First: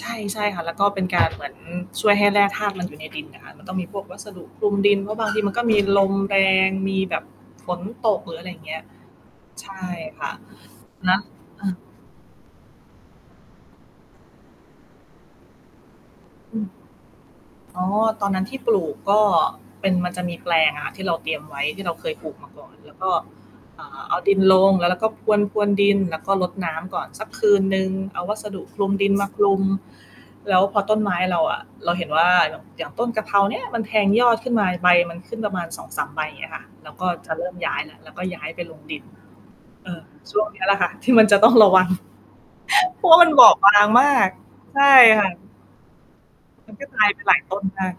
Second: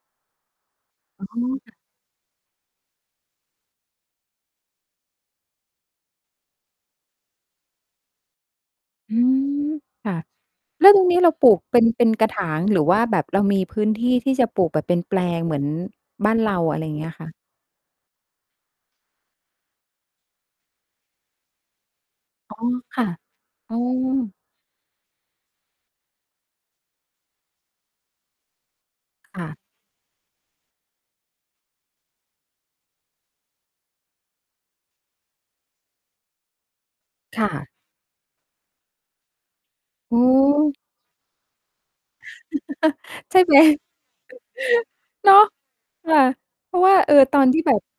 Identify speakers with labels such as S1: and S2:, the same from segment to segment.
S1: ใช่ ใช่ค่ะ แล้วก็เป็นก
S2: อ๋
S1: า
S2: อ
S1: ร เหมือน
S2: ค่ะ
S1: ช่วยให้แร่ธาตุมันอยู่ในดินอะค่ะ มันต้องมีพวกวัสดุคลุมดิน เพราะบางทีมันก็ มีลมแรง มีแบบฝนตก หรืออะไรอย่างเงี้ย
S2: อื
S1: ใช
S2: ม
S1: ่
S2: ค่ะ
S1: ค่ะ
S2: แล้วตรง
S1: เน
S2: น
S1: า
S2: ี้
S1: ะ
S2: เราปลู
S1: เ
S2: ก
S1: ออ
S2: เป็น เป็นกระถาง หรือว่าแบบเรามีพื้นที่ที่จะปลูกแบบเป็นแปลงเหมือนบ้านเร
S1: อ
S2: า
S1: ืม
S2: อะไรอย่างเงี้ยค่ะ?
S1: อ๋อ ตอนนั้นที่ปลูกก็เป็น มันจะมีแปลงอะที่เราเตรียมไว้ ที่เราเคยปลูกมา
S2: อ๋อ
S1: ก่อน แล้
S2: ค
S1: ว
S2: ่
S1: ก
S2: ะ
S1: ็
S2: อื
S1: อ่า เอาด
S2: ม
S1: ินลง แล้วเราก็พรวน ๆ ดิน แล้วก็รดน้ำก่อนสักคืนหนึ่ง เอาวัสดุคลุมดินมาค
S2: ค่
S1: ล
S2: ะ
S1: ุม แล้วพอต้นไม้เราอะ เราเห็นว่า ย อย่างต้นกะเพราเนี้ยมันแทงยอดขึ้นมา ใบมันขึ้นประมาณ 2-3 ใบ อย่างเงี้ยค่ะ เราก็จะเ
S2: ค
S1: ริ
S2: ่
S1: ่ม
S2: ะ
S1: ย้ายแล้ว เราก็ย้ายไปลงดิน เออ
S2: อื
S1: ช่วงเนี้ยแห
S2: ม
S1: ละค่ะที่มันจะต้อง ระวัง เพราะว่ามัน
S2: ใช่
S1: บอ
S2: ไห
S1: บ
S2: ม
S1: บางมาก ใช่ค่
S2: เน
S1: ะ
S2: าะ ค่ะ
S1: ม
S2: เ
S1: ั
S2: พร
S1: น
S2: า
S1: ก
S2: ะ
S1: ็
S2: ว่า
S1: ตาย
S2: เออ
S1: ไปหล
S2: ต
S1: า
S2: อ
S1: ย
S2: น
S1: ต
S2: ที
S1: ้
S2: ่
S1: น
S2: แบ
S1: ม
S2: บ
S1: าก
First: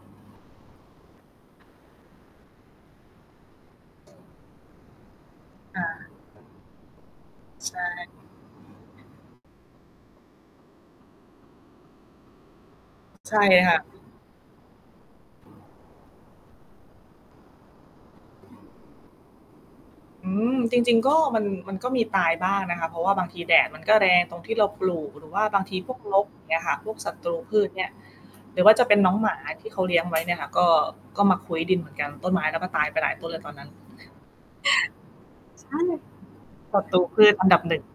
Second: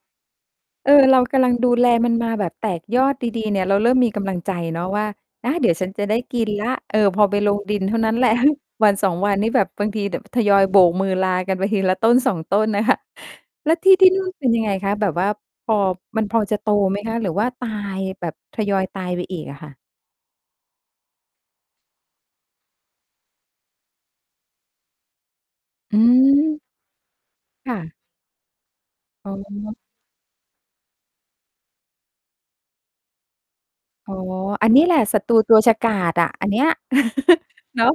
S2: เออ เรากำลังดูแลมันมาแบบแตกยอดดี ๆ เนี่ย เราเริ่มมีกำลังใจเนาะว่า อา เดี๋ยว
S1: ค่
S2: ฉันจ
S1: ะ
S2: ะได้กินแล้ว เออ พอไปลง
S1: ใ
S2: ด
S1: ช
S2: ินเท่า
S1: ่
S2: นั้นแหละ 1-2 วันนี่แบบบางทีเดี๋ยวแบบทยอยโบกมือลากันไปทีละต้น 2 ต้นน่ะค่ะ
S1: ใช่
S2: แ
S1: ค
S2: ล้
S1: ่
S2: ว
S1: ะ
S2: ที่ ที่นู่น เป็นยังไงคะ แบบว่าพอ มันพอจะโตไหมคะ หรือว่าตายแบบทยอยตายไปอีกอะค่ะ?
S1: อืม จริง ๆ ก็มัน มันก็มีตายบ้างนะคะ เพราะว่าบางทีแดดมันก็แรงตรงที่เราปลูก หรือว่าบางทีพ
S2: อื
S1: วกรก อย่างเ
S2: ม
S1: งี้ยค่ะ พวกศัตรูพื
S2: ค
S1: ช
S2: ่
S1: เนี่ย
S2: ะ
S1: หรือว่าจะเป็นน้องหม
S2: อ๋
S1: าที่
S2: อ
S1: เขาเลี้ยงไว้ เนี่ยค่ะ ก็ ก็มาคุ้ยดินเหมือนกัน ต้นไม้ เราก็ตายไปหลายต้นเลยตอนนั้น
S2: อ๋อ อันนี้แหละศัตรูตัว
S1: ใช
S2: ฉ
S1: ่
S2: กาจอะ อันเนี้ย
S1: ศัตรูพืชอันดับ หนึ
S2: เ
S1: ่
S2: นา
S1: ง
S2: ะ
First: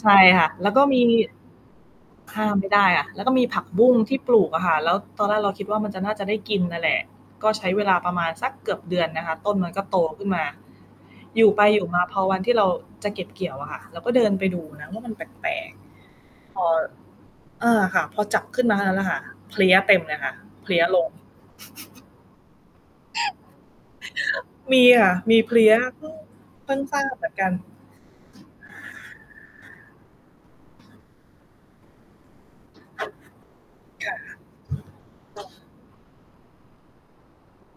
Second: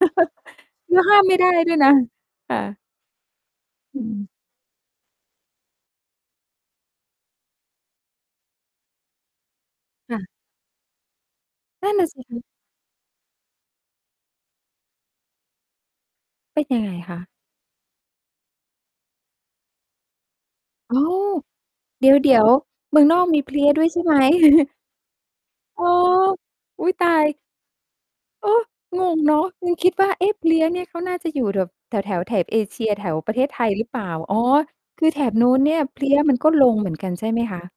S1: ใช่ค่ะ แล้วก็
S2: แล
S1: ม
S2: ้
S1: ี
S2: วห้ามไม่ได้ด้วยนะ
S1: ข้า
S2: ค
S1: ม
S2: ่ะ
S1: ไม่ได้อะ แล้วก็มีผักบุ้ง
S2: อื
S1: ที่
S2: ม
S1: ปลูกอะค่ะ แล้วตอนแรกเราคิดว่ามันจะ น่าจะได้กินนั่นแหละ ก็ใช้เวลาประมาณสักเกือบเดือนนะคะ ต้นมันก็โต
S2: ค่
S1: ขึ้
S2: ะ
S1: นมา อยู่ไปอยู
S2: น
S1: ่
S2: ั่น
S1: มา
S2: น่ะ
S1: พ
S2: ส
S1: อ
S2: ิ
S1: ว
S2: ค
S1: ั
S2: ะ
S1: นที่เราจะเก็บเกี่ยวอะค่ะ เราก็เดินไปดูนะว่ามันแปลก ๆ พ
S2: เป
S1: อ
S2: ็นยังไงคะ?
S1: เออ ค่ะ พอจับขึ้นมาเท่านั้นล่ะค่ะ เพลี้ยเต็มเลยค่ะ เพลี้ย
S2: อ้
S1: ล
S2: า
S1: ง
S2: ว เดี๋ยว ๆ เมืองนอกมีเพลี้ยด้วยใช่ไหม?
S1: มีค่ะ มีเพลี้ย
S2: อ๋อ
S1: เพิ่ง เพิ่
S2: อ
S1: ง
S2: ุ๊ย
S1: ทรา
S2: ตา
S1: บเหมือน
S2: ย!
S1: กัน
S2: เออ! งงเนาะ ยังคิดว่า เอ๊ะ เพลี้ยเนี่ย เขาน่าจะอยู่แบบแถว ๆ แถบเอเชีย แถวประเทศไทยหรือเปล
S1: ค
S2: ่า
S1: ่
S2: อ๋อ คือแถบ
S1: ะ
S2: นู้นเนี่ยเพลี้ยมันก็ลงเหมือนกันใช่ไหมคะ?